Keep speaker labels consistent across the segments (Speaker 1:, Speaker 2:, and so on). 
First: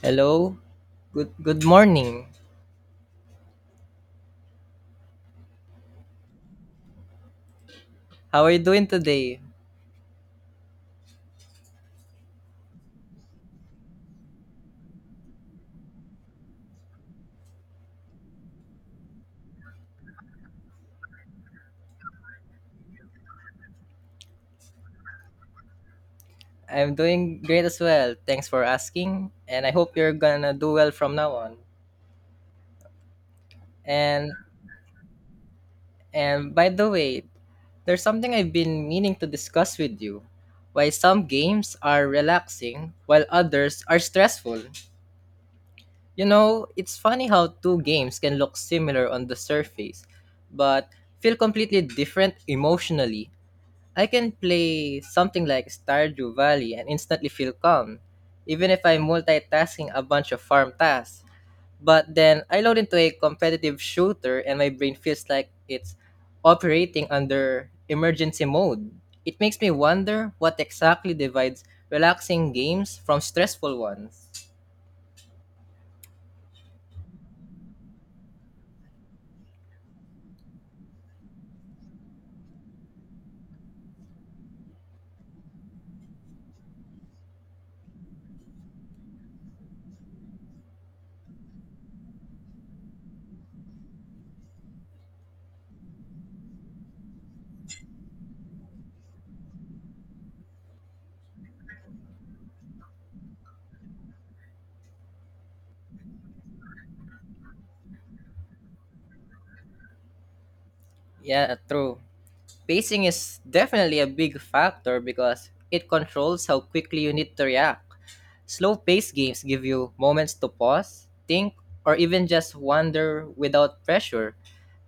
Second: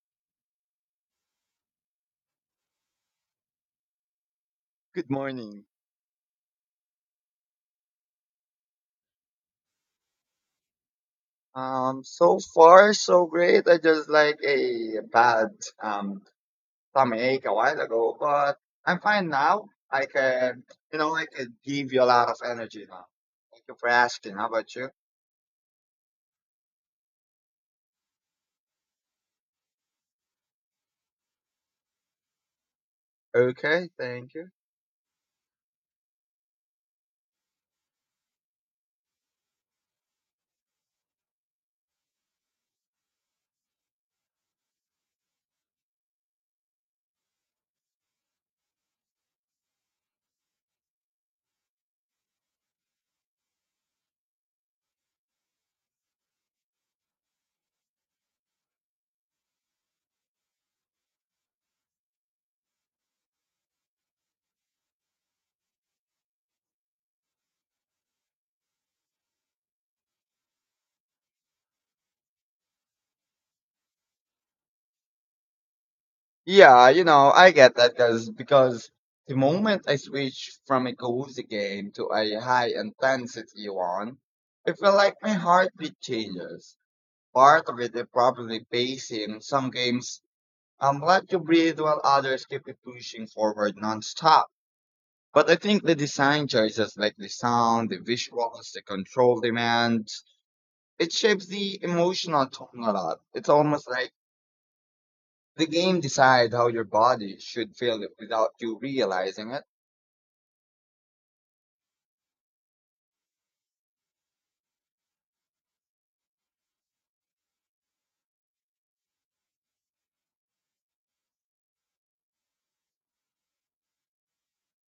Speaker 1: Hello. Good morning.
Speaker 2: Good morning.
Speaker 1: How are you doing today?
Speaker 2: So far so great. I just like a bad um stomachache a while ago, but I'm fine now. I can, you know, I can give you a lot of energy now. Thank you for asking. How about you?
Speaker 1: I'm doing great as well. Thanks for asking. And I hope you're gonna do well from now on.
Speaker 2: Okay,
Speaker 1: And
Speaker 2: thank you.
Speaker 1: and by the way, there's something I've been meaning to discuss with you. Why some games are relaxing while others are stressful. You know, it's funny how two games can look similar on the surface, but feel completely different emotionally. I can play something like Stardew Valley and instantly feel calm, even if I'm multitasking a bunch of farm tasks. But then I load into a competitive shooter and my brain feels like it's operating under emergency mode. It makes me wonder what exactly divides relaxing games from stressful ones.
Speaker 2: Yeah, you know, I get that because the moment I switch from a cozy game to a high intensity one, I feel like my heartbeat changes. Part of it is probably based in some games I'm glad you breathe while others keep it pushing forward nonstop. But I think the design choices like the sound, the visuals, the control demands, it shapes the emotional tone a lot. It's almost like the game decides how your body should feel it without you realizing it.
Speaker 1: Yeah, true. Pacing is definitely a big factor because it controls how quickly you need to react. Slow paced games give you moments to pause, think, or even just wander without pressure.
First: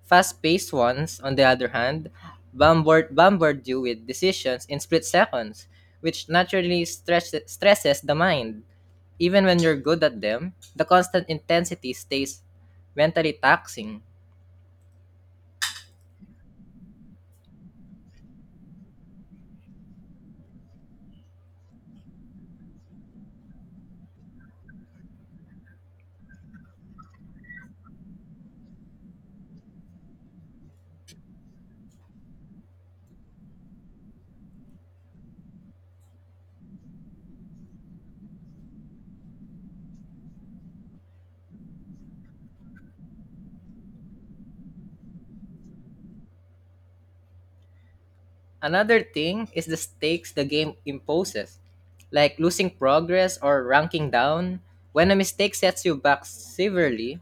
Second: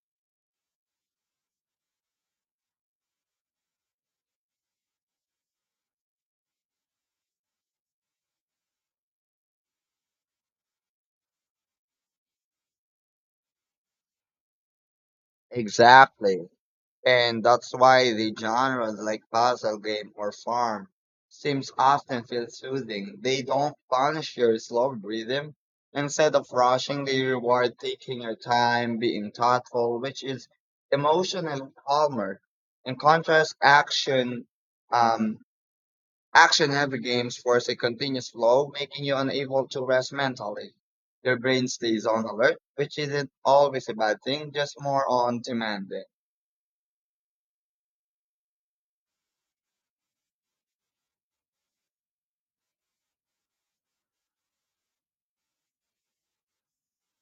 Speaker 1: Fast paced ones, on the other hand, bombard you with decisions in split seconds, which naturally stresses the mind. Even when you're good at them, the constant intensity stays mentally taxing.
Speaker 2: Exactly. And that's why the genres like puzzle game or farm seems often feel soothing. They don't punish your slow rhythm. Instead of rushing, they reward taking your time, being thoughtful, which is emotionally calmer. In contrast, um, action heavy games force a continuous flow, making you unable to rest mentally. Your brain stays on alert, which isn't always a bad thing, just more on demand.
Speaker 1: Another thing is the stakes the game imposes, like losing progress or ranking down. When a mistake sets you back severely,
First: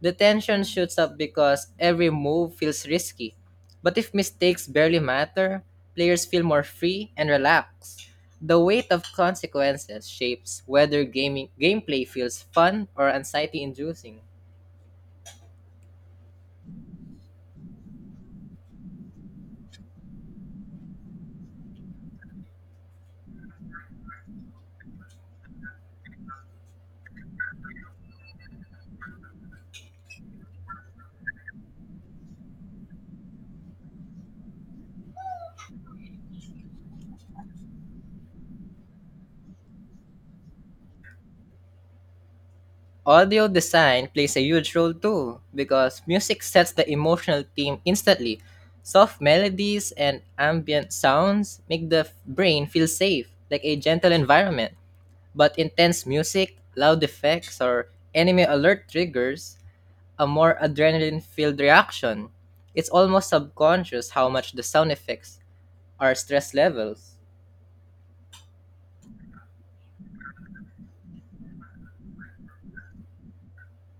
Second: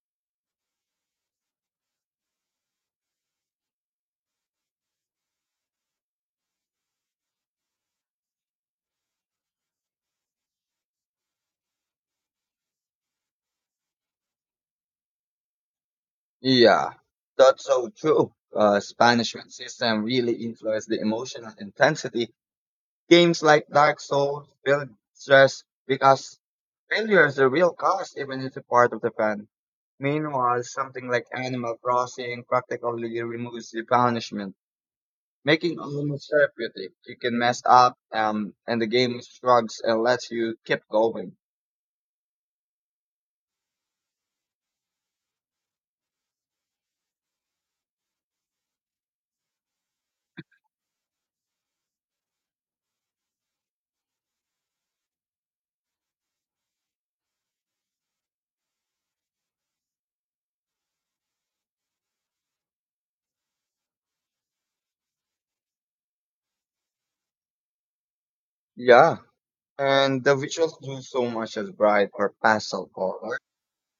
Speaker 1: the tension shoots up because every move feels risky. But if mistakes barely matter, players feel more free and relaxed. The weight of consequences shapes whether gaming gameplay feels fun or anxiety-inducing.
Speaker 2: Yeah, that's so true. Spanish system really influenced the emotional intensity. Games like Dark Souls build stress because failure is the real cost, even if it's a part of the fun. Meanwhile, something like Animal Crossing practically removes the punishment, making almost therapeutic. You can mess up, and the game shrugs and lets you keep going.
Speaker 1: Audio design plays a huge role too because music sets the emotional theme instantly. Soft melodies and ambient sounds make the brain feel safe, like a gentle environment. But intense music, loud effects, or enemy alert triggers a more adrenaline filled reaction. It's almost subconscious how much the sound effects are stress levels.
Speaker 2: Yeah, and the visuals do so much as bright or pastel colors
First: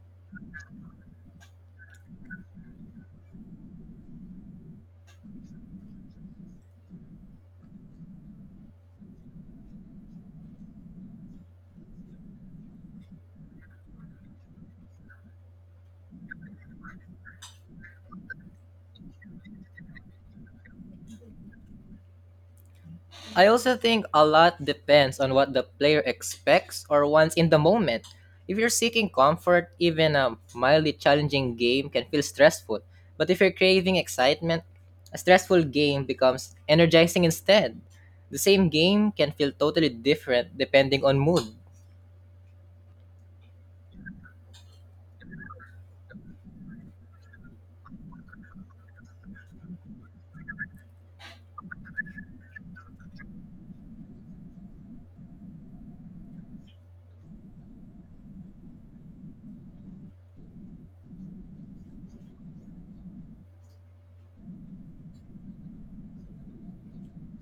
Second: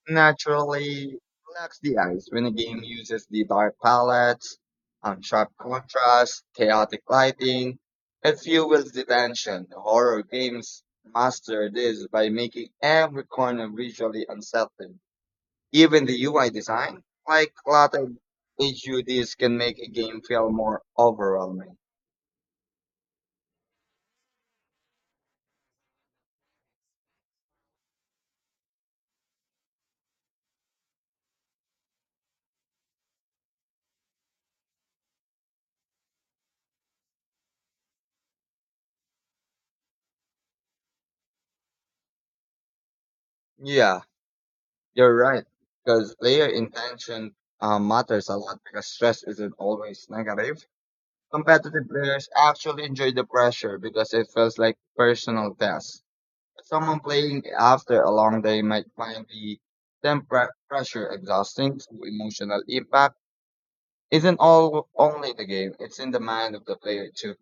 Speaker 2: naturally relax the eyes when a game uses the dark palettes, sharp contrast, chaotic lighting. It fuels the tension. Horror games master this by making every corner visually unsettling. Even the UI design, like cluttered HUDs, can make a game feel more overwhelming.
Speaker 1: I also think a lot depends on what the player expects or wants in the moment. If you're seeking comfort, even a mildly challenging game can feel stressful. But if you're craving excitement, a stressful game becomes energizing instead. The same game can feel totally different depending on mood.
Speaker 2: Yeah, you're right. Because player intention matters a lot because stress isn't always negative. Competitive players actually enjoy the pressure because it feels like personal test. Someone playing after a long day might find the pressure exhausting, so emotional impact isn't all only the game, it's in the mind of the player too.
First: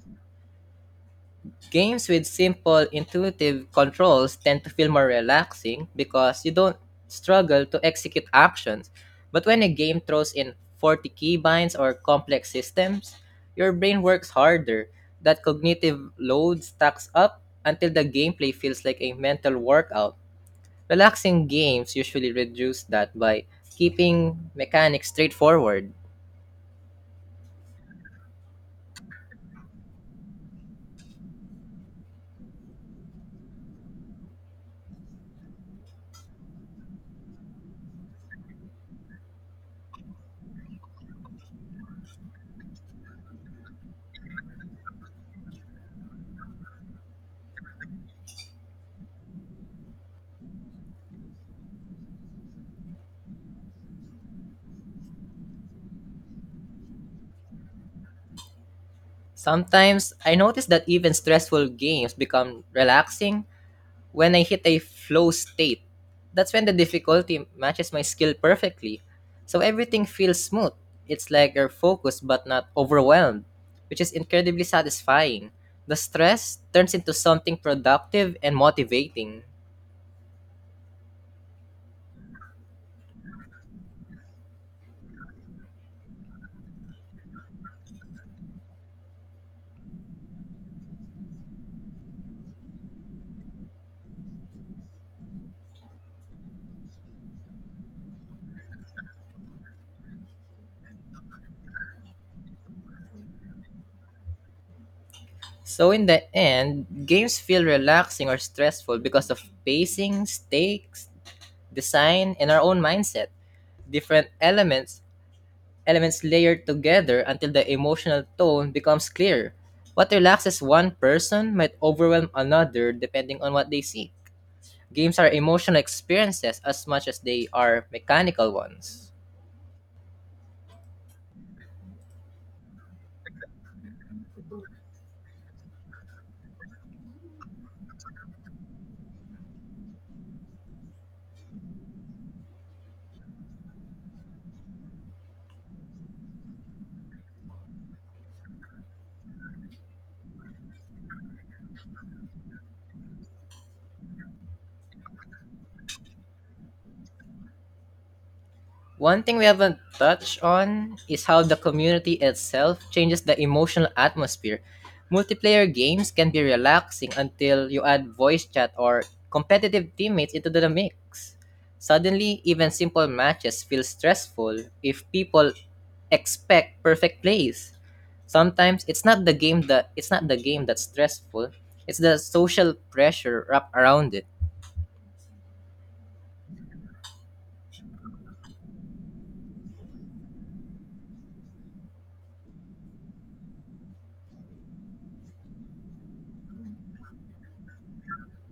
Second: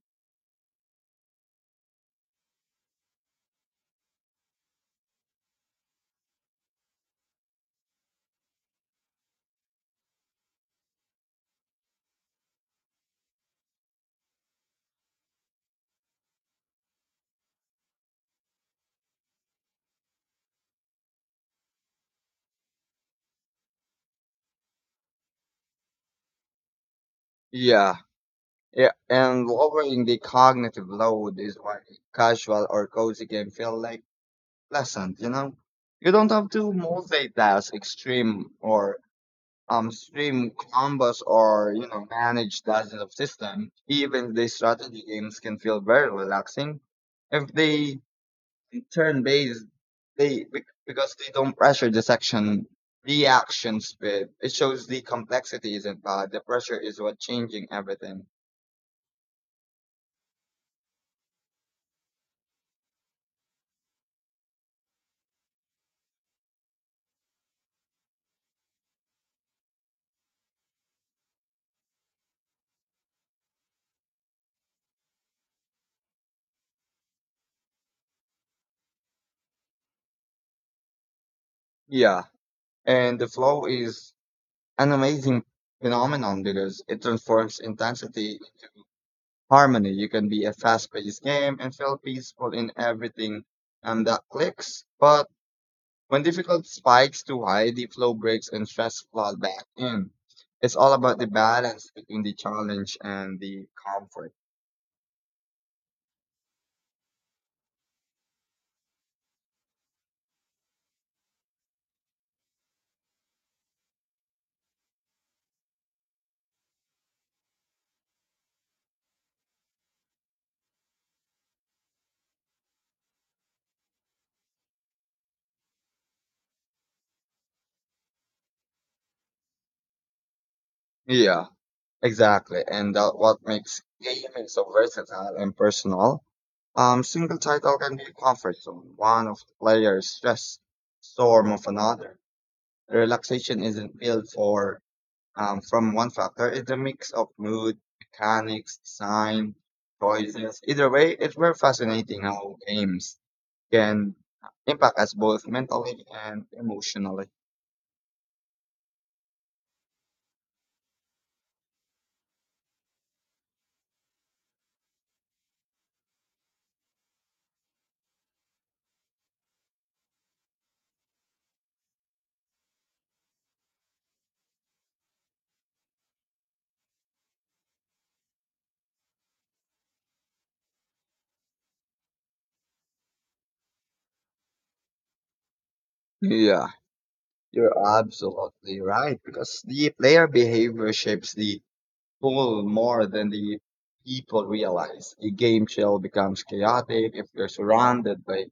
Speaker 1: Games with simple, intuitive controls tend to feel more relaxing because you don't struggle to execute actions. But when a game throws in 40 keybinds or complex systems, your brain works harder. That cognitive load stacks up until the gameplay feels like a mental workout. Relaxing games usually reduce that by keeping mechanics straightforward.
Speaker 2: Yeah. Yeah, and lowering the cognitive load is why casual or cozy game feel like pleasant, you know? You don't have to multitask extreme or stream combos, or you know, manage dozens of systems. Even the strategy games can feel very relaxing if they turn based. Because they don't pressure the section reaction speed. It shows the complexity isn't bad. The pressure is what changing everything.
Speaker 1: Sometimes I notice that even stressful games become relaxing when I hit a flow state. That's when the difficulty matches my skill perfectly, so everything feels smooth. It's like you're focused but not overwhelmed, which is incredibly satisfying. The stress turns into something productive and motivating.
Speaker 2: Yeah, and the flow is an amazing phenomenon because it transforms intensity harmony. You can be a fast-paced game and feel peaceful in everything and that clicks. But when difficult spikes too high, the flow breaks and stress flood back in. It's all about the balance between the challenge and the comfort.
Speaker 1: So in the end, games feel relaxing or stressful because of pacing, stakes, design, and our own mindset. Different elements layer together until the emotional tone becomes clear. What relaxes one person might overwhelm another depending on what they seek. Games are emotional experiences as much as they are mechanical ones.
Speaker 2: Yeah, exactly. And that what makes gaming so versatile and personal. Single title can be a comfort zone, one of the player's stress storm of another. Relaxation isn't built for from one factor. It's a mix of mood, mechanics, design, choices. Either way, it's very fascinating how games can impact us both mentally and emotionally.
Speaker 1: One thing we haven't touched on is how the community itself changes the emotional atmosphere. Multiplayer games can be relaxing until you add voice chat or competitive teammates into the mix. Suddenly, even simple matches feel stressful if people expect perfect plays. Sometimes it's not the game that's stressful, it's the social pressure wrapped around it.
Speaker 2: Yeah, you're absolutely right because the player behavior shapes the whole more than the people realize. A game shell becomes chaotic if you're surrounded by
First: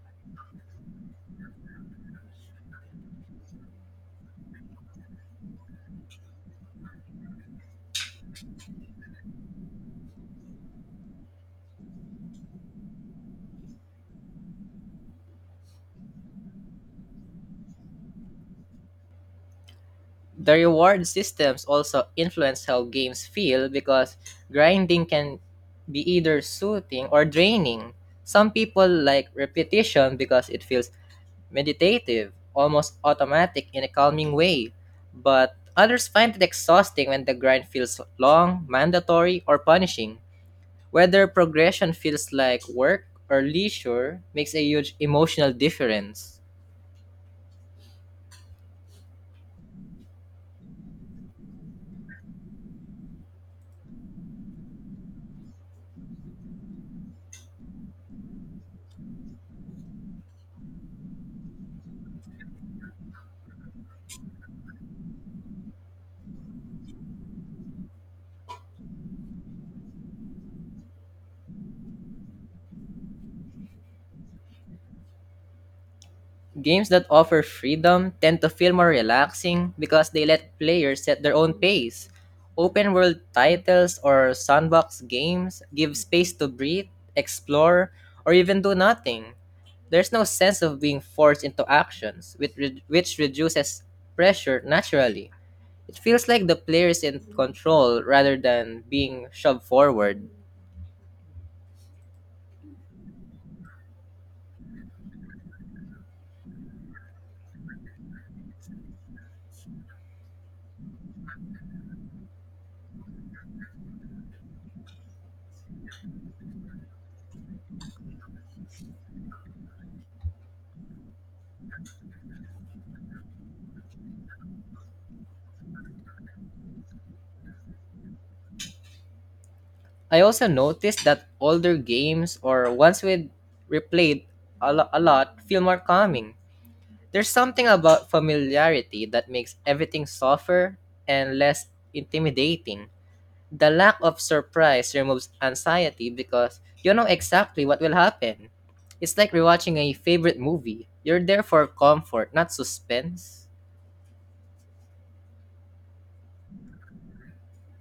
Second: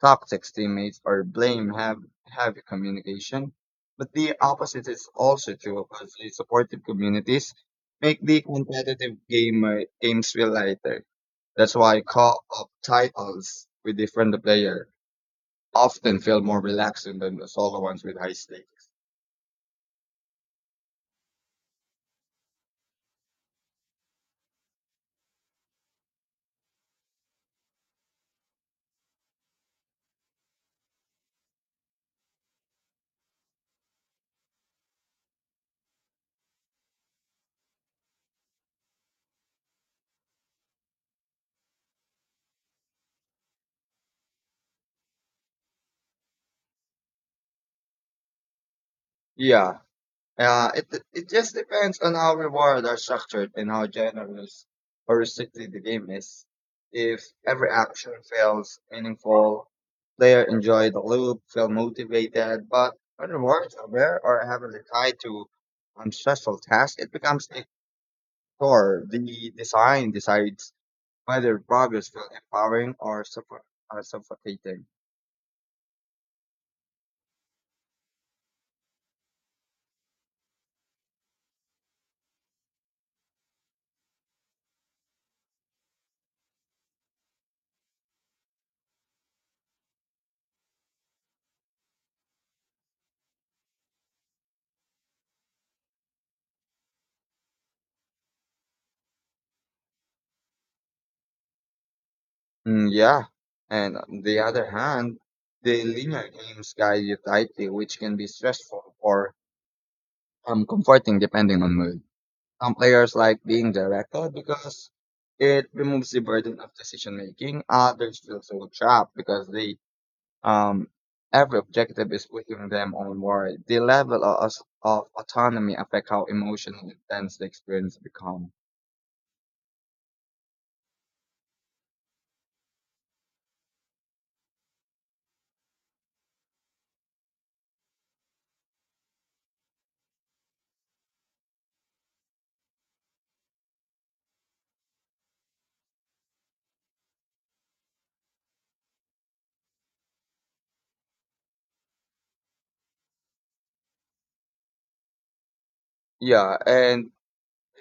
Speaker 2: toxic teammates or blame have heavy communication, but the opposite is also true because the supportive communities make the competitive gamer games feel lighter. That's why co-op titles with different player often feel more relaxing than the solo ones with high stakes.
Speaker 1: The reward systems also influence how games feel because grinding can be either soothing or draining. Some people like repetition because it feels meditative, almost automatic in a calming way, but others find it exhausting when the grind feels long, mandatory, or punishing. Whether progression feels like work or leisure makes a huge emotional difference.
Speaker 2: Yeah. It just depends on how rewards are structured and how generous or restricted the game is. If every action feels meaningful, player enjoy the loop, feel motivated, but when rewards are rare or heavily tied to unstressful tasks, it becomes a chore. The design decides whether progress feels empowering or suffocating.
Speaker 1: Games that offer freedom tend to feel more relaxing because they let players set their own pace. Open world titles or sandbox games give space to breathe, explore, or even do nothing. There's no sense of being forced into actions, which reduces pressure naturally. It feels like the player is in control rather than being shoved forward.
Speaker 2: Mm, yeah. And on the other hand, the linear games guide you tightly, which can be stressful or comforting depending on mood. Some players like being directed because it removes the burden of decision making. Others feel so trapped because they um every objective is pushing them onward. The level of autonomy affect how emotionally intense the experience become.
Speaker 1: I also noticed that older games or ones with replayed a lot feel more calming. There's something about familiarity that makes everything softer and less intimidating. The lack of surprise removes anxiety because you know exactly what will happen. It's like rewatching a favorite movie. You're there for comfort, not suspense.
Speaker 2: Yeah, and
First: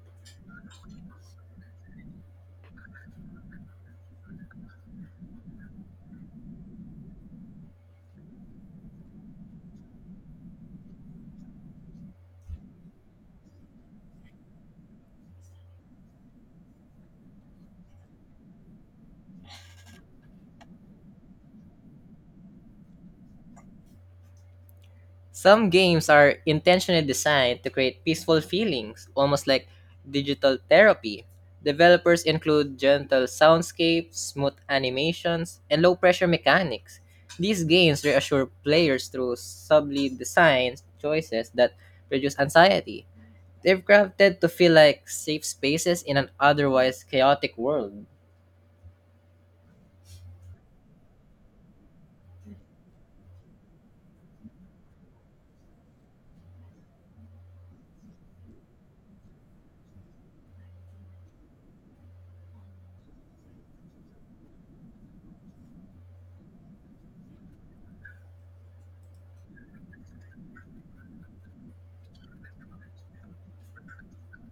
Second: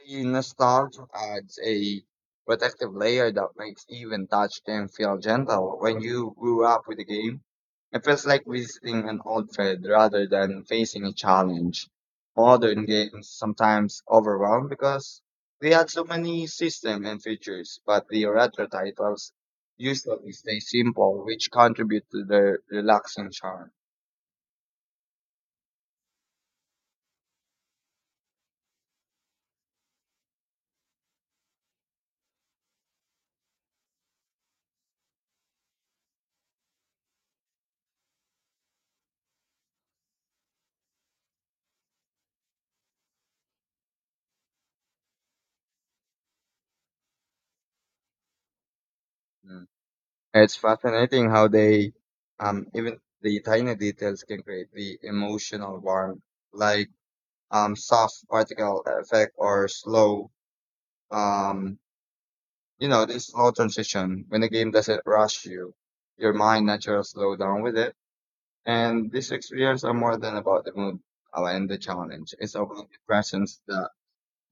Speaker 2: the nostalgia adds a protective layer that makes even touch game feel gentle. When you grew up with the game, it feels like visiting an old friend rather than facing a challenge. Modern games sometimes overwhelm because they add so many systems and features, but the retro titles usually stay simple, which contribute to their relaxing charm.
Speaker 1: Some games are intentionally designed to create peaceful feelings, almost like digital therapy. Developers include gentle soundscapes, smooth animations, and low pressure mechanics. These games reassure players through subtly designed choices that reduce anxiety. They've crafted to feel like safe spaces in an otherwise chaotic world.
Speaker 2: It's fascinating how even the tiny details can create the emotional warmth, like soft particle effect or slow, um, you know, this slow transition when the game doesn't rush you, your mind naturally slow down with it. And these experiences are more than about the mood and the challenge. It's about the presence that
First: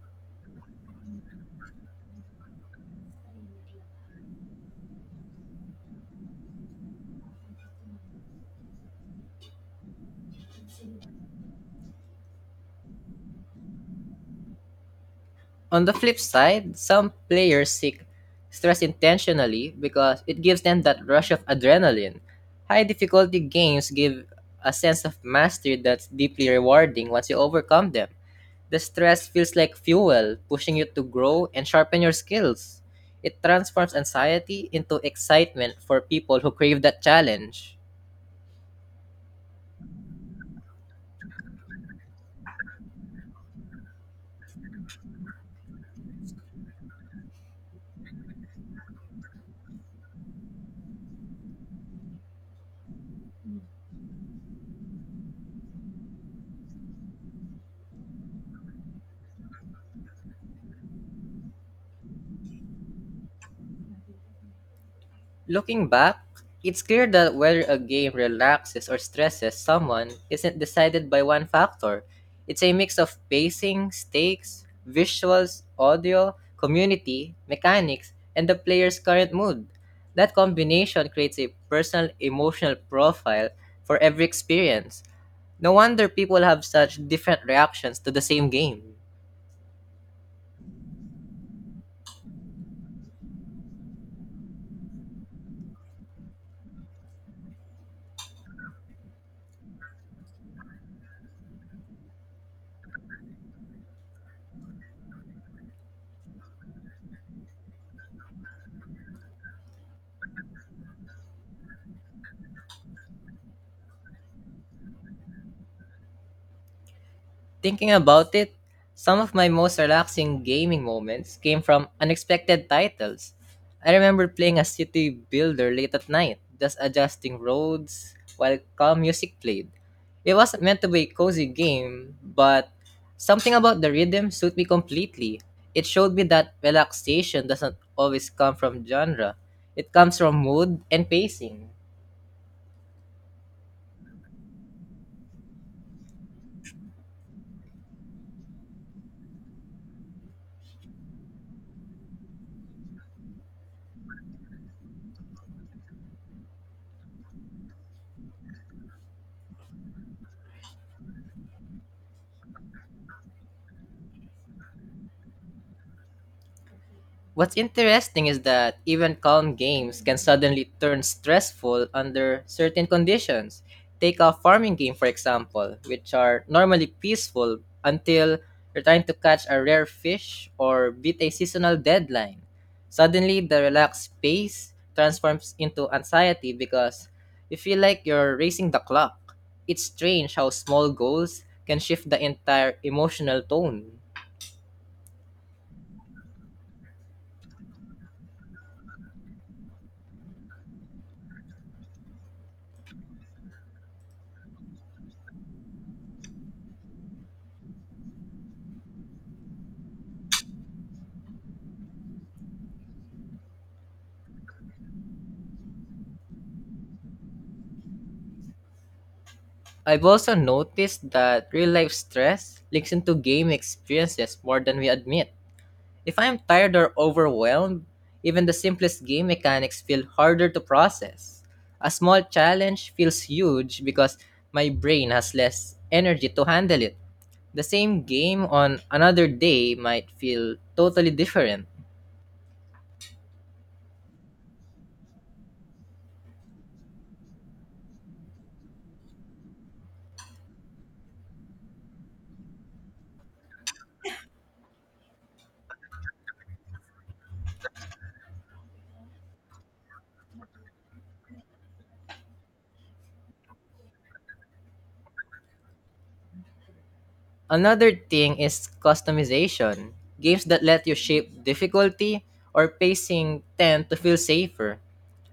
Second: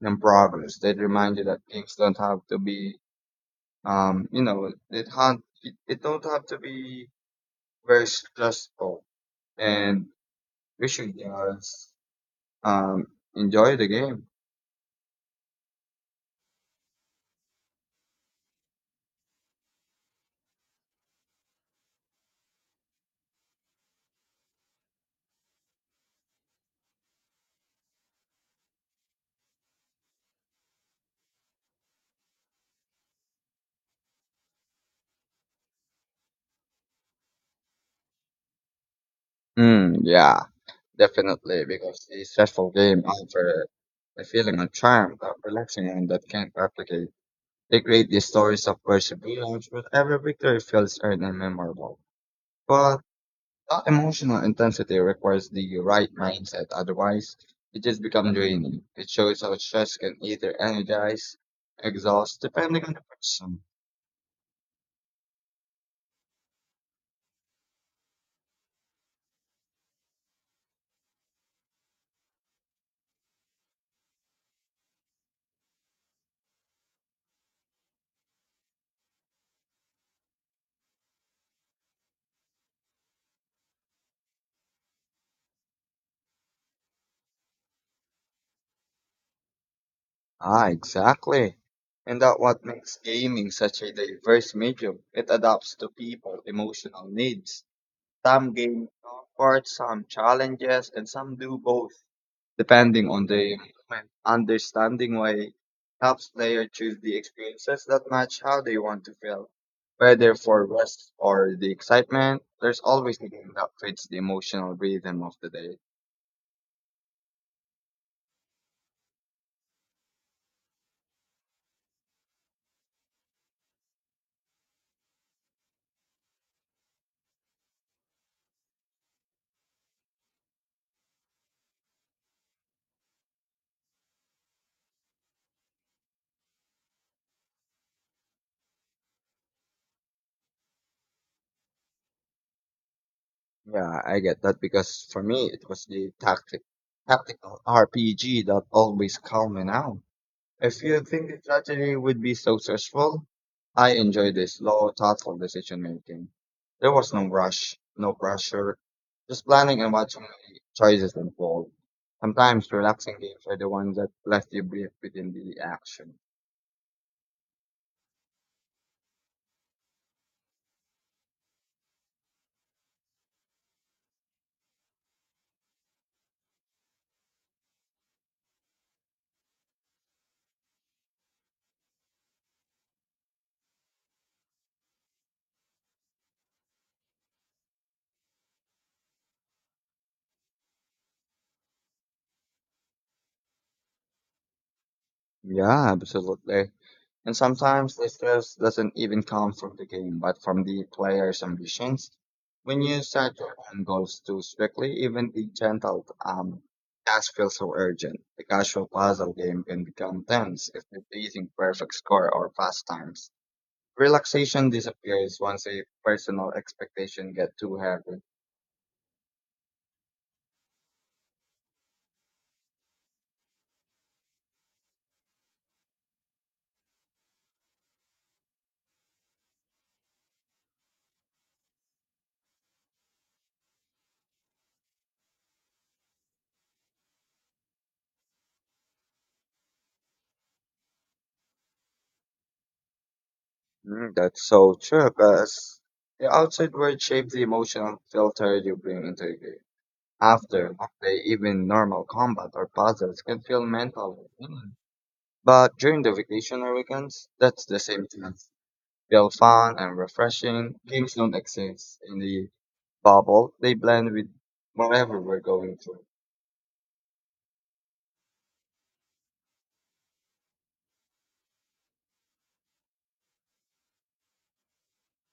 Speaker 2: and progress. They remind you that things don't have to be, you know, it don't have to be very stressful and we should just um, enjoy the game.
Speaker 1: On the flip side, some players seek stress intentionally because it gives them that rush of adrenaline. High difficulty games give a sense of mastery that's deeply rewarding once you overcome them. The stress feels like fuel, pushing you to grow and sharpen your skills. It transforms anxiety into excitement for people who crave that challenge.
Speaker 2: Mm, yeah, definitely, because a stressful game offers a feeling of charm that relaxing and that can't replicate. They create these stories of perseverance, but every victory feels earned and memorable. But that emotional intensity requires the right mindset, otherwise it just becomes draining. It shows how stress can either energize, exhaust, depending on the person.
Speaker 1: Looking back, it's clear that whether a game relaxes or stresses someone isn't decided by one factor. It's a mix of pacing, stakes, visuals, audio, community, mechanics, and the player's current mood. That combination creates a personal emotional profile for every experience. No wonder people have such different reactions to the same game.
Speaker 2: Ah, exactly. And that what makes gaming such a diverse medium. It adapts to people' emotional needs. Some games comfort, some challenges, and some do both, depending on the moment. Understanding why helps player choose the experiences that match how they want to feel. Whether for rest or the excitement, there's always the game that fits the emotional rhythm of the day.
Speaker 1: Thinking about it, some of my most relaxing gaming moments came from unexpected titles. I remember playing a city builder late at night, just adjusting roads while calm music played. It wasn't meant to be a cozy game, but something about the rhythm suited me completely. It showed me that relaxation doesn't always come from genre. It comes from mood and pacing.
Speaker 2: Yeah, I get that because for me it was the tactical RPG that always calmed me down. If you think the strategy would be so stressful, I enjoyed the slow, thoughtful decision making. There was no rush, no pressure, just planning and watching the choices unfold. Sometimes relaxing games are the ones that left you breathe within the action.
Speaker 1: What's interesting is that even calm games can suddenly turn stressful under certain conditions. Take a farming game, for example, which are normally peaceful until you're trying to catch a rare fish or beat a seasonal deadline. Suddenly, the relaxed pace transforms into anxiety because you feel like you're racing the clock. It's strange how small goals can shift the entire emotional tone.
Speaker 2: Yeah, absolutely. And sometimes the stress doesn't even come from the game, but from the player's ambitions. When you set your own goals too strictly, even the gentle task feels so urgent. The casual puzzle game can become tense if you're chasing perfect score or fast times. Relaxation disappears once a personal expectation get too heavy.
Speaker 1: I've also noticed that real life stress leaks into game experiences more than we admit. If I am tired or overwhelmed, even the simplest game mechanics feel harder to process. A small challenge feels huge because my brain has less energy to handle it. The same game on another day might feel totally different.
Speaker 2: Mm, that's so true, because the outside world shapes the emotional filter you bring into the game. After they even normal combat or puzzles can feel mental. But during the vacation or weekends, that's the same thing. Feel fun and refreshing. Games don't exist in the bubble. They blend with whatever we're going through.
Speaker 1: Another thing is customization. Games that let you shape difficulty or pacing tend to feel safer.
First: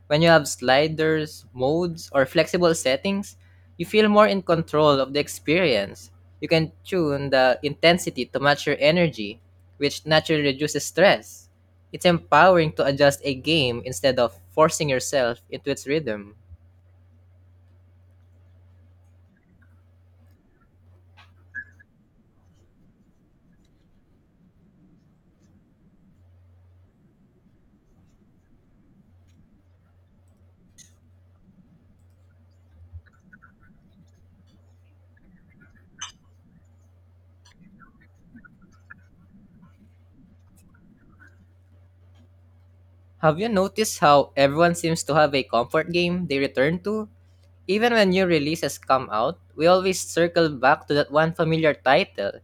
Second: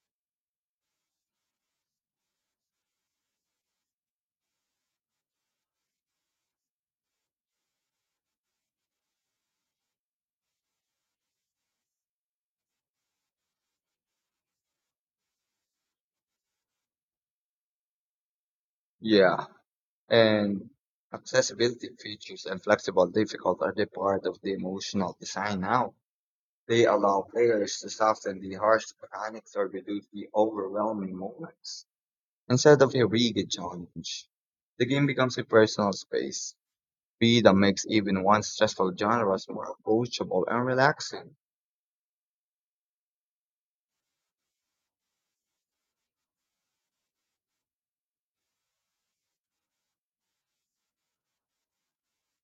Speaker 1: When you have sliders, modes, or flexible settings, you feel more in control of the experience. You can tune the intensity to match your energy, which naturally reduces stress. It's empowering to adjust a game instead of forcing yourself into its rhythm.
Speaker 2: Yeah. And accessibility features and flexible difficult are the part of the emotional design now. They allow players to soften the harsh mechanics or reduce the overwhelming moments. Instead of a rigid challenge, the game becomes a personal space. Be that makes even one stressful genres more approachable and relaxing.
Speaker 1: Have you noticed how everyone seems to have a comfort game they return to? Even when new releases come out, we always circle back to that one familiar title.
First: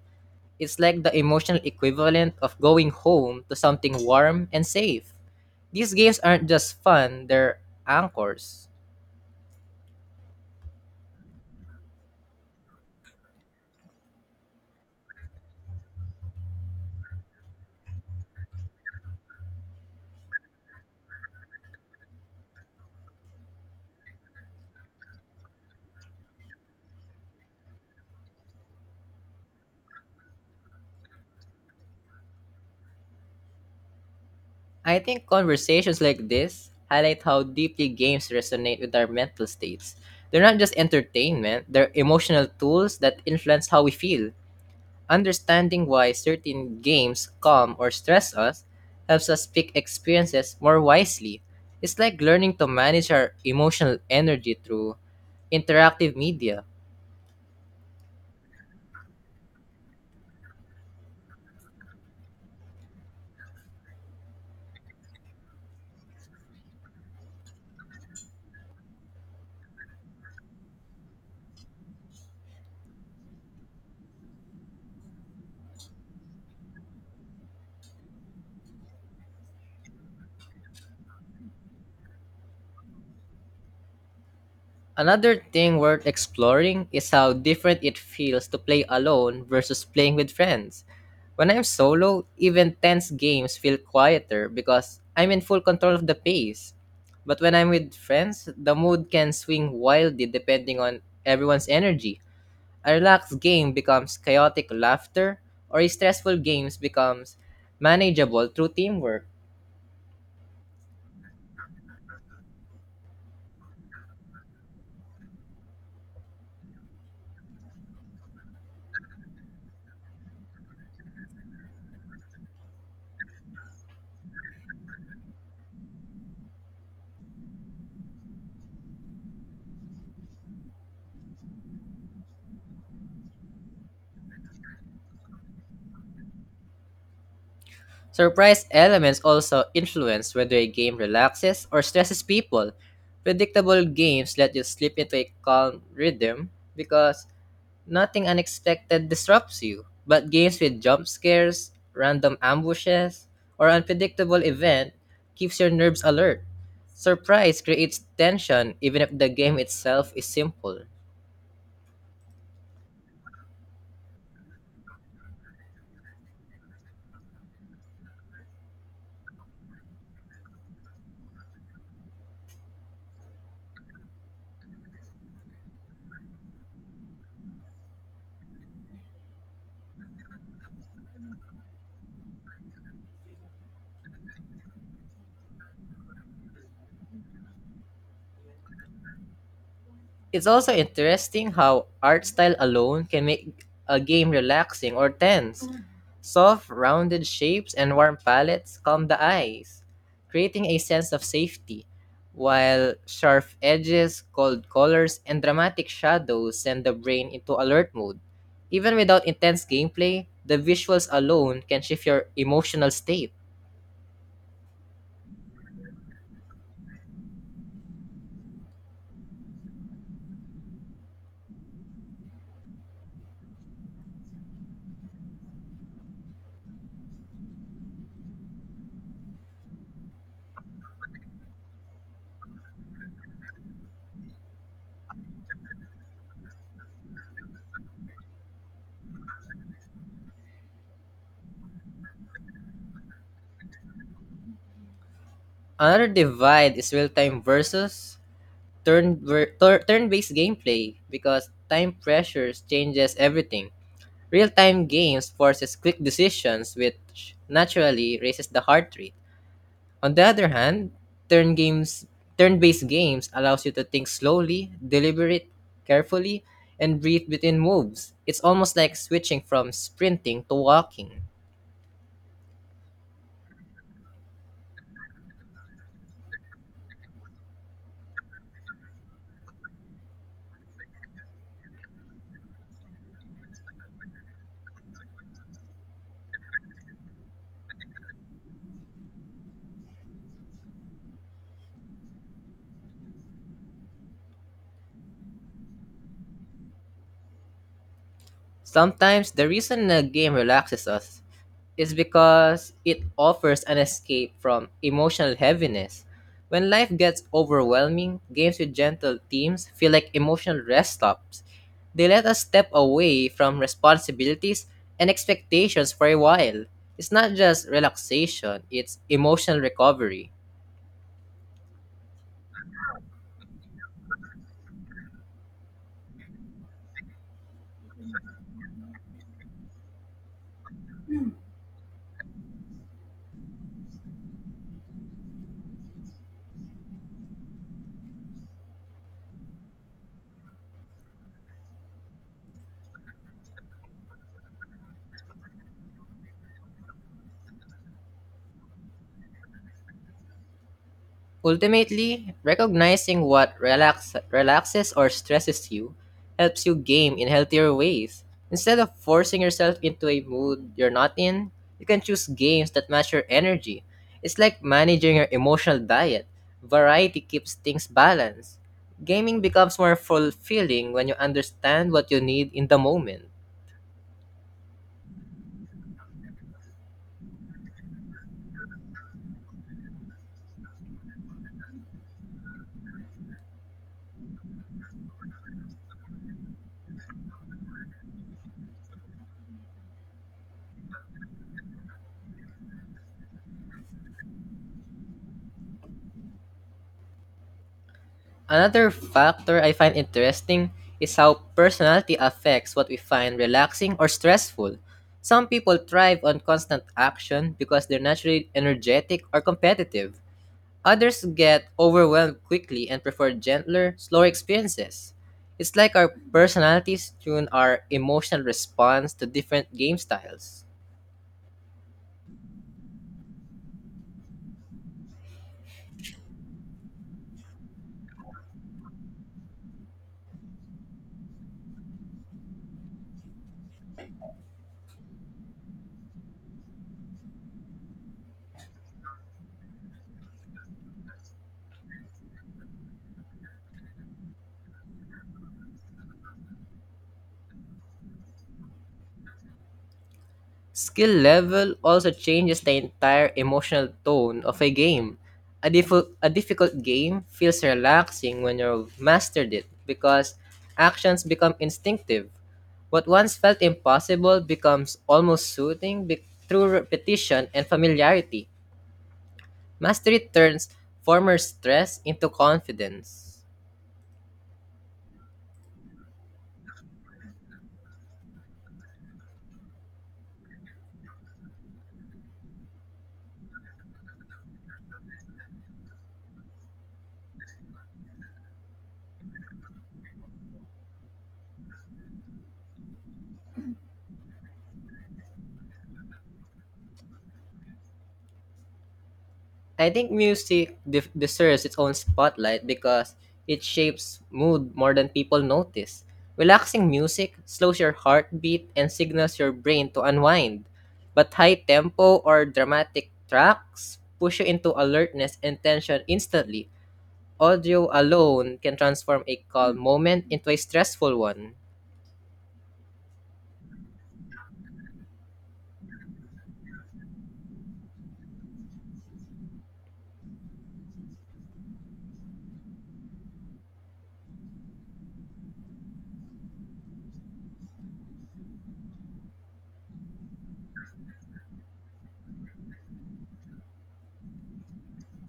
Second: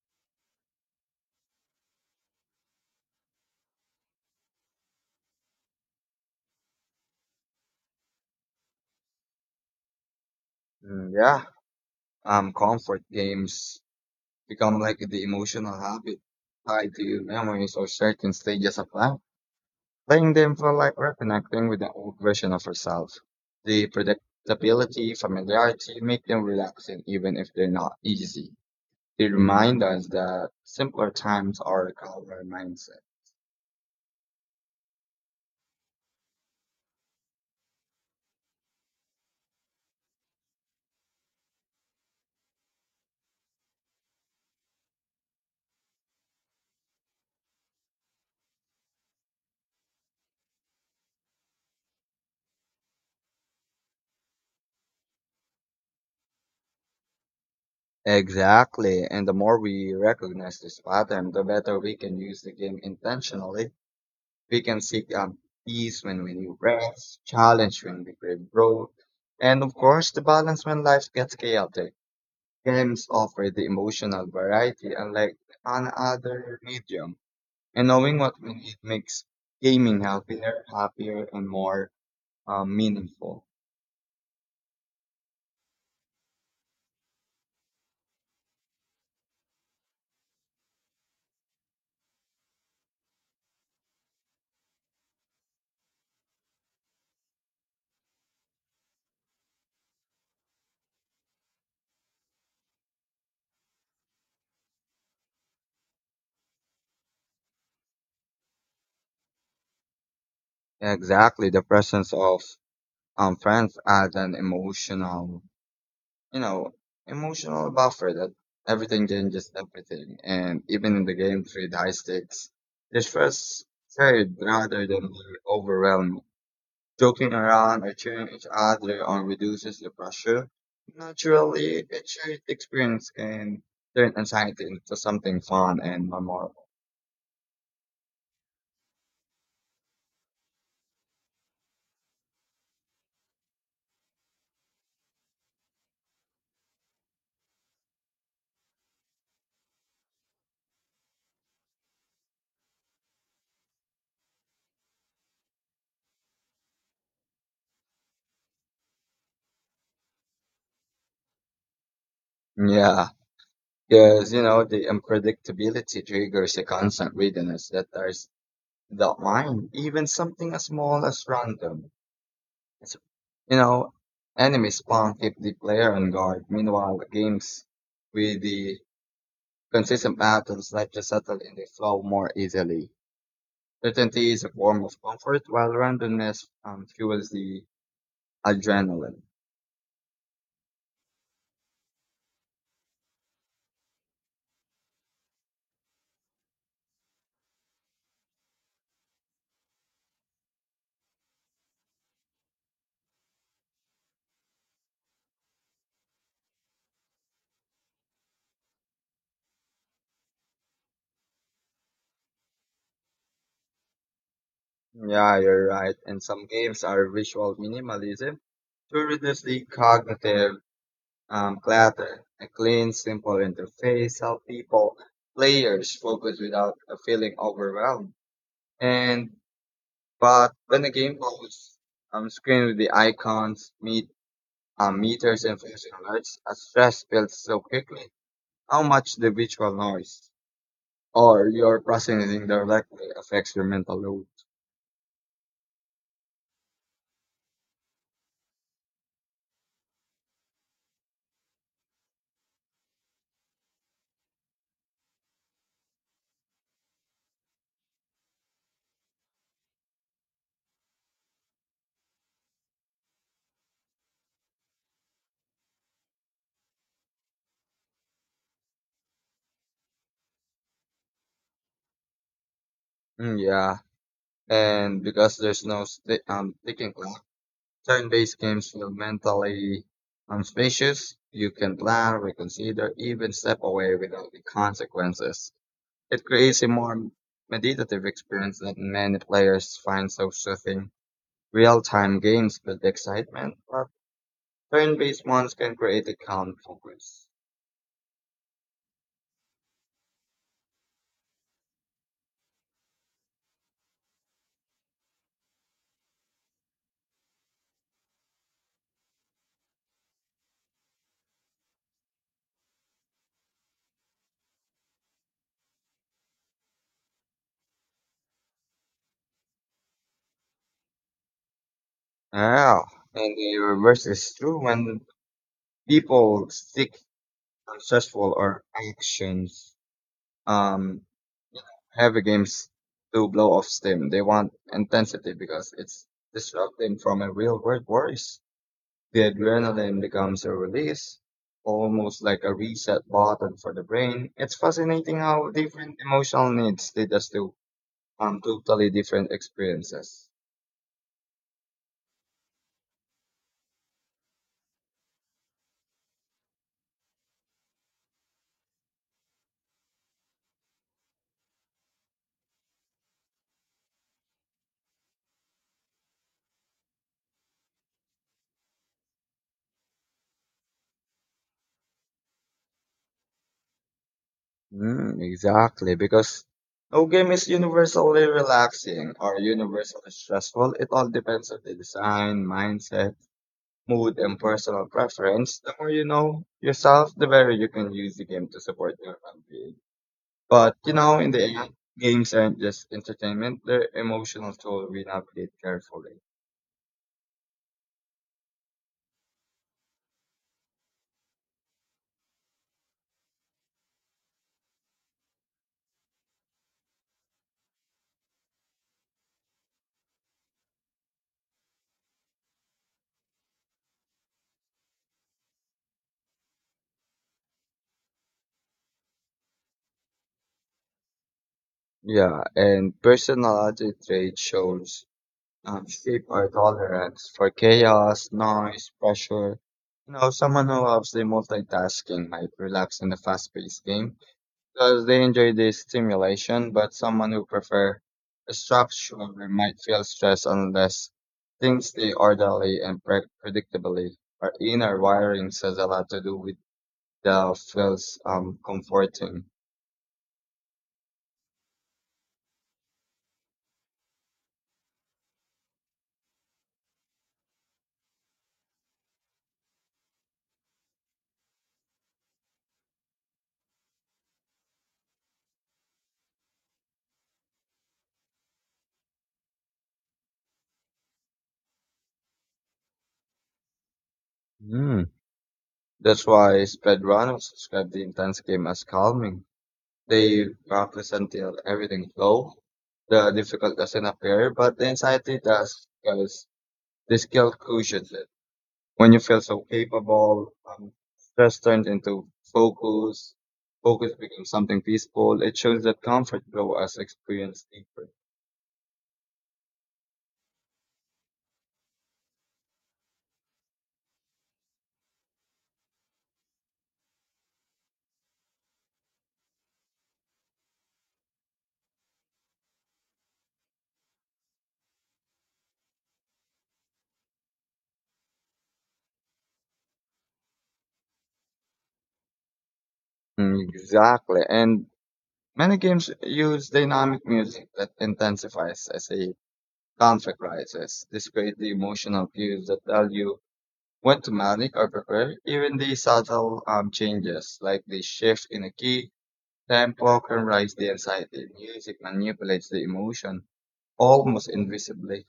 Speaker 1: It's like the emotional equivalent of going home to something warm and safe. These games aren't just fun, they're anchors.
Speaker 2: Mm, yeah, comfort games become like the emotional habit tied to memories or certain stages of life. Playing them felt like reconnecting with an old version of yourself. The predictability, familiarity make them relaxing even if they're not easy. They remind us that simpler times are a calmer mindset.
Speaker 1: I think conversations like this highlight how deeply games resonate with our mental states. They're not just entertainment, they're emotional tools that influence how we feel. Understanding why certain games calm or stress us helps us pick experiences more wisely. It's like learning to manage our emotional energy through interactive media.
Speaker 2: Exactly. And the more we recognize this pattern, the better we can use the game intentionally. We can seek out peace when we need rest, challenge when we crave growth, and of course, the balance when life gets chaotic. Games offer the emotional variety unlike an other medium. And knowing what we need makes gaming healthier, happier, and more meaningful.
Speaker 1: Another thing worth exploring is how different it feels to play alone versus playing with friends. When I'm solo, even tense games feel quieter because I'm in full control of the pace. But when I'm with friends, the mood can swing wildly depending on everyone's energy. A relaxed game becomes chaotic laughter, or a stressful game becomes manageable through teamwork.
Speaker 2: Exactly. The presence of friends adds an emotional, you know, emotional buffer that everything changes everything. And even in the games with high stakes, it feels shared rather than being overwhelming. Joking around or cheering each other on reduces the pressure. Naturally, a shared experience can turn anxiety into something fun and memorable.
Speaker 1: Surprise elements also influence whether a game relaxes or stresses people. Predictable games let you slip into a calm rhythm because nothing unexpected disrupts you. But games with jump scares, random ambushes, or unpredictable event keeps your nerves alert. Surprise creates tension even if the game itself is simple.
Speaker 2: Yeah, because you know the unpredictability triggers a constant readiness that there's the mind, even something as small as random It's, you know, enemy spawn keep the player on guard. Meanwhile, games with the consistent battles let you settle in the flow more easily. Certainty is a form of comfort, while randomness fuels the adrenaline.
Speaker 1: It's also interesting how art style alone can make a game relaxing or tense. Soft, rounded shapes and warm palettes calm the eyes, creating a sense of safety, while sharp edges, cold colors, and dramatic shadows send the brain into alert mode. Even without intense gameplay, the visuals alone can shift your emotional state.
Speaker 2: Yeah, you're right. And some games are visual minimalism to reduce the cognitive clutter. A clean, simple interface help people players focus without feeling overwhelmed. And But when the game holds screen with the icons, meters, and flashing lights, a stress builds so quickly. How much the visual noise or your processing directly affects your mental load?
Speaker 1: Another divide is real time versus turn-based gameplay because time pressures changes everything. Real-time games forces quick decisions which naturally raises the heart rate. On the other hand, turn games turn-based games allows you to think slowly, deliberate, carefully, and breathe between moves. It's almost like switching from sprinting to walking.
Speaker 2: Mm, yeah, and because there's no sticking clock, turn-based games feel mentally spacious. You can plan, reconsider, even step away without the consequences. It creates a more meditative experience that many players find so soothing. Real-time games build excitement, but turn-based ones can create a calm focus.
Speaker 1: Sometimes the reason a game relaxes us is because it offers an escape from emotional heaviness. When life gets overwhelming, games with gentle themes feel like emotional rest stops. They let us step away from responsibilities and expectations for a while. It's not just relaxation, it's emotional recovery.
Speaker 2: Ah, and the reverse is true when people seek successful or actions um heavy games to blow off steam. They want intensity because it's disrupting from a real world worries. The adrenaline becomes a release, almost like a reset button for the brain. It's fascinating how different emotional needs lead us to totally different experiences.
Speaker 1: Ultimately, recognizing what relaxes or stresses you helps you game in healthier ways. Instead of forcing yourself into a mood you're not in, you can choose games that match your energy. It's like managing your emotional diet. Variety keeps things balanced. Gaming becomes more fulfilling when you understand what you need in the moment.
Speaker 2: Mm, exactly, because no game is universally relaxing or universally stressful. It all depends on the design, mindset, mood, and personal preference. The more you know yourself, the better you can use the game to support your well-being. But you know, in the end, games aren't just entertainment; they're emotional tool we navigate carefully.
Speaker 1: Another factor I find interesting is how personality affects what we find relaxing or stressful. Some people thrive on constant action because they're naturally energetic or competitive. Others get overwhelmed quickly and prefer gentler, slower experiences. It's like our personalities tune our emotional response to different game styles.
Speaker 2: Yeah, and personality trait shows shape our tolerance for chaos, noise, pressure. You know, someone who loves the multitasking might relax in a fast-paced game because they enjoy the stimulation, but someone who prefer a structure might feel stress unless things stay orderly and predictably. Our inner wiring has a lot to do with the feels comforting.
Speaker 1: Skill level also changes the entire emotional tone of a game. A difficult game feels relaxing when you've mastered it because actions become instinctive. What once felt impossible becomes almost soothing through repetition and familiarity. Mastery turns former stress into confidence.
Speaker 2: Hmm. That's why Spedrano described the intense game as calming. They practice until everything flow. The difficult doesn't appear, but the anxiety does because the skill cushions it. When you feel so capable, stress turns into focus. Focus becomes something peaceful. It shows that comfort grows as experience deeper.
Speaker 1: I think music deserves its own spotlight because it shapes mood more than people notice. Relaxing music slows your heartbeat and signals your brain to unwind. But high tempo or dramatic tracks push you into alertness and tension instantly. Audio alone can transform a calm moment into a stressful one.
Speaker 2: Mm, exactly. And many games use dynamic music that intensifies as a conflict rises. This creates the emotional cues that tell you when to manic or prepare, even the subtle changes, like the shift in a key, tempo can rise the anxiety. Music manipulates the emotion almost invisibly.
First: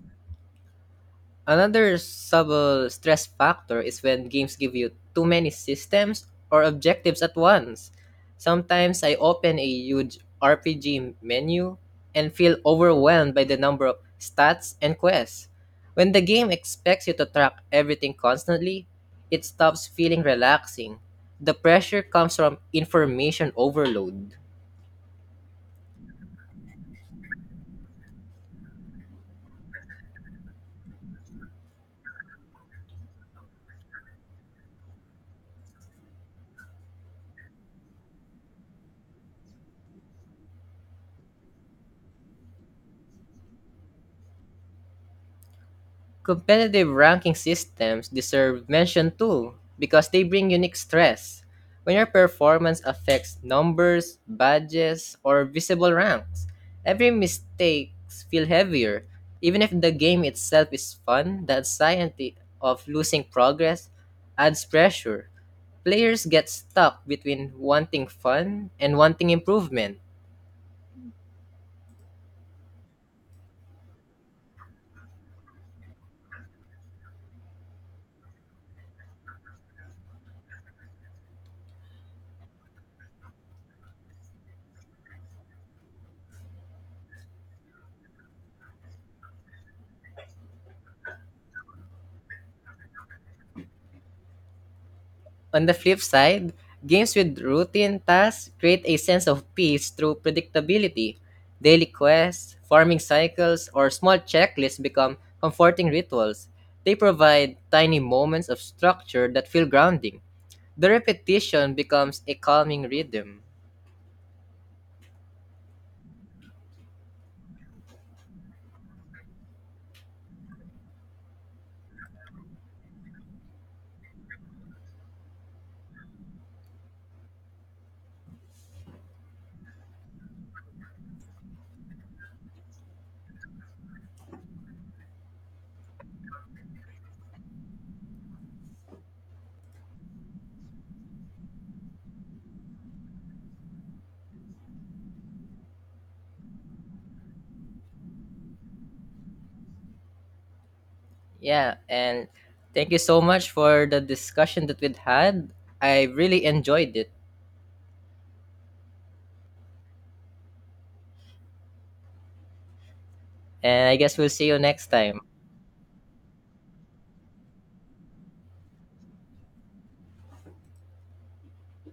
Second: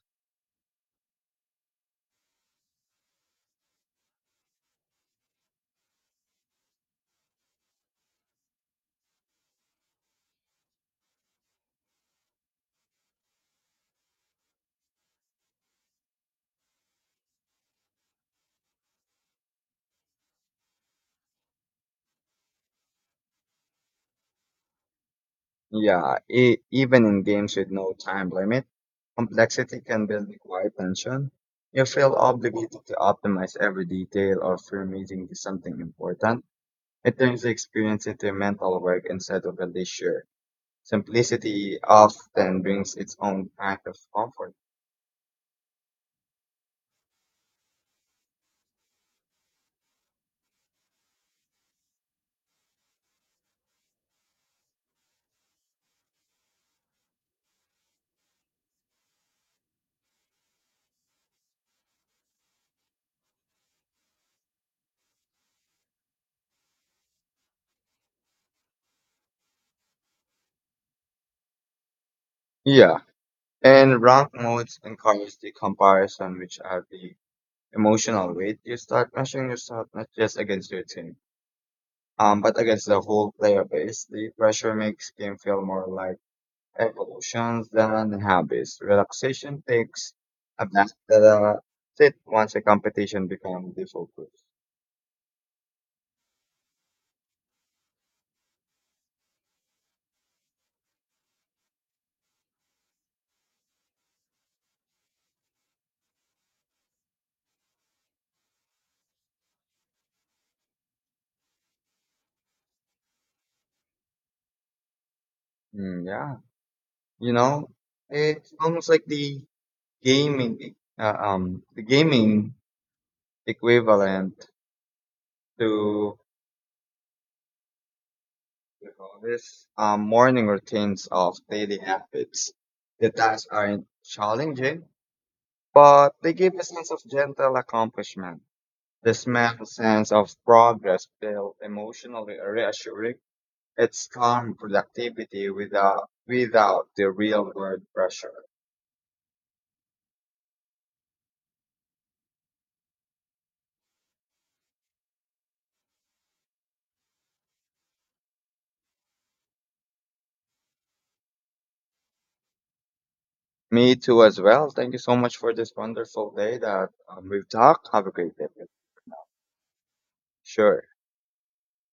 Speaker 1: Another subtle stress factor is when games give you too many systems or objectives at once. Sometimes I open a huge RPG menu and feel overwhelmed by the number of stats and quests. When the game expects you to track everything constantly, it stops feeling relaxing. The pressure comes from information overload.
Speaker 2: Even in games with no time limit, complexity can build a quiet tension. You feel obligated to optimize every detail or fear missing to something important. It turns the experience into mental work instead of a leisure. Simplicity often brings its own kind of comfort.
Speaker 1: Competitive ranking systems deserve mention too because they bring unique stress. When your performance affects numbers, badges, or visible ranks, every mistake feels heavier. Even if the game itself is fun, the anxiety of losing progress adds pressure. Players get stuck between wanting fun and wanting improvement.
Speaker 2: Yeah, in rank modes encourage the comparison, which add the emotional weight. You start measuring yourself not just against your team, but against the whole player base. The pressure makes game feel more like evolutions than habits. Relaxation takes a back that sit once a competition becomes the focus.
Speaker 1: On the flip side, games with routine tasks create a sense of peace through predictability. Daily quests, farming cycles, or small checklists become comforting rituals. They provide tiny moments of structure that feel grounding. The repetition becomes a calming rhythm.
Speaker 2: Mm, yeah, you know, it's almost like the the gaming equivalent to, you know, this morning routines of daily habits. The tasks aren't challenging, but they give a sense of gentle accomplishment. The small sense of progress feels emotionally reassuring. It's calm productivity without the real world pressure.
Speaker 1: Yeah, and thank you so much for the discussion that we'd had. I really enjoyed it. And I
Speaker 2: Me
Speaker 1: guess
Speaker 2: too
Speaker 1: we'll
Speaker 2: as
Speaker 1: see you
Speaker 2: well.
Speaker 1: next
Speaker 2: Thank you so
Speaker 1: time.
Speaker 2: much for this wonderful day that we've talked. Have a great day. Sure.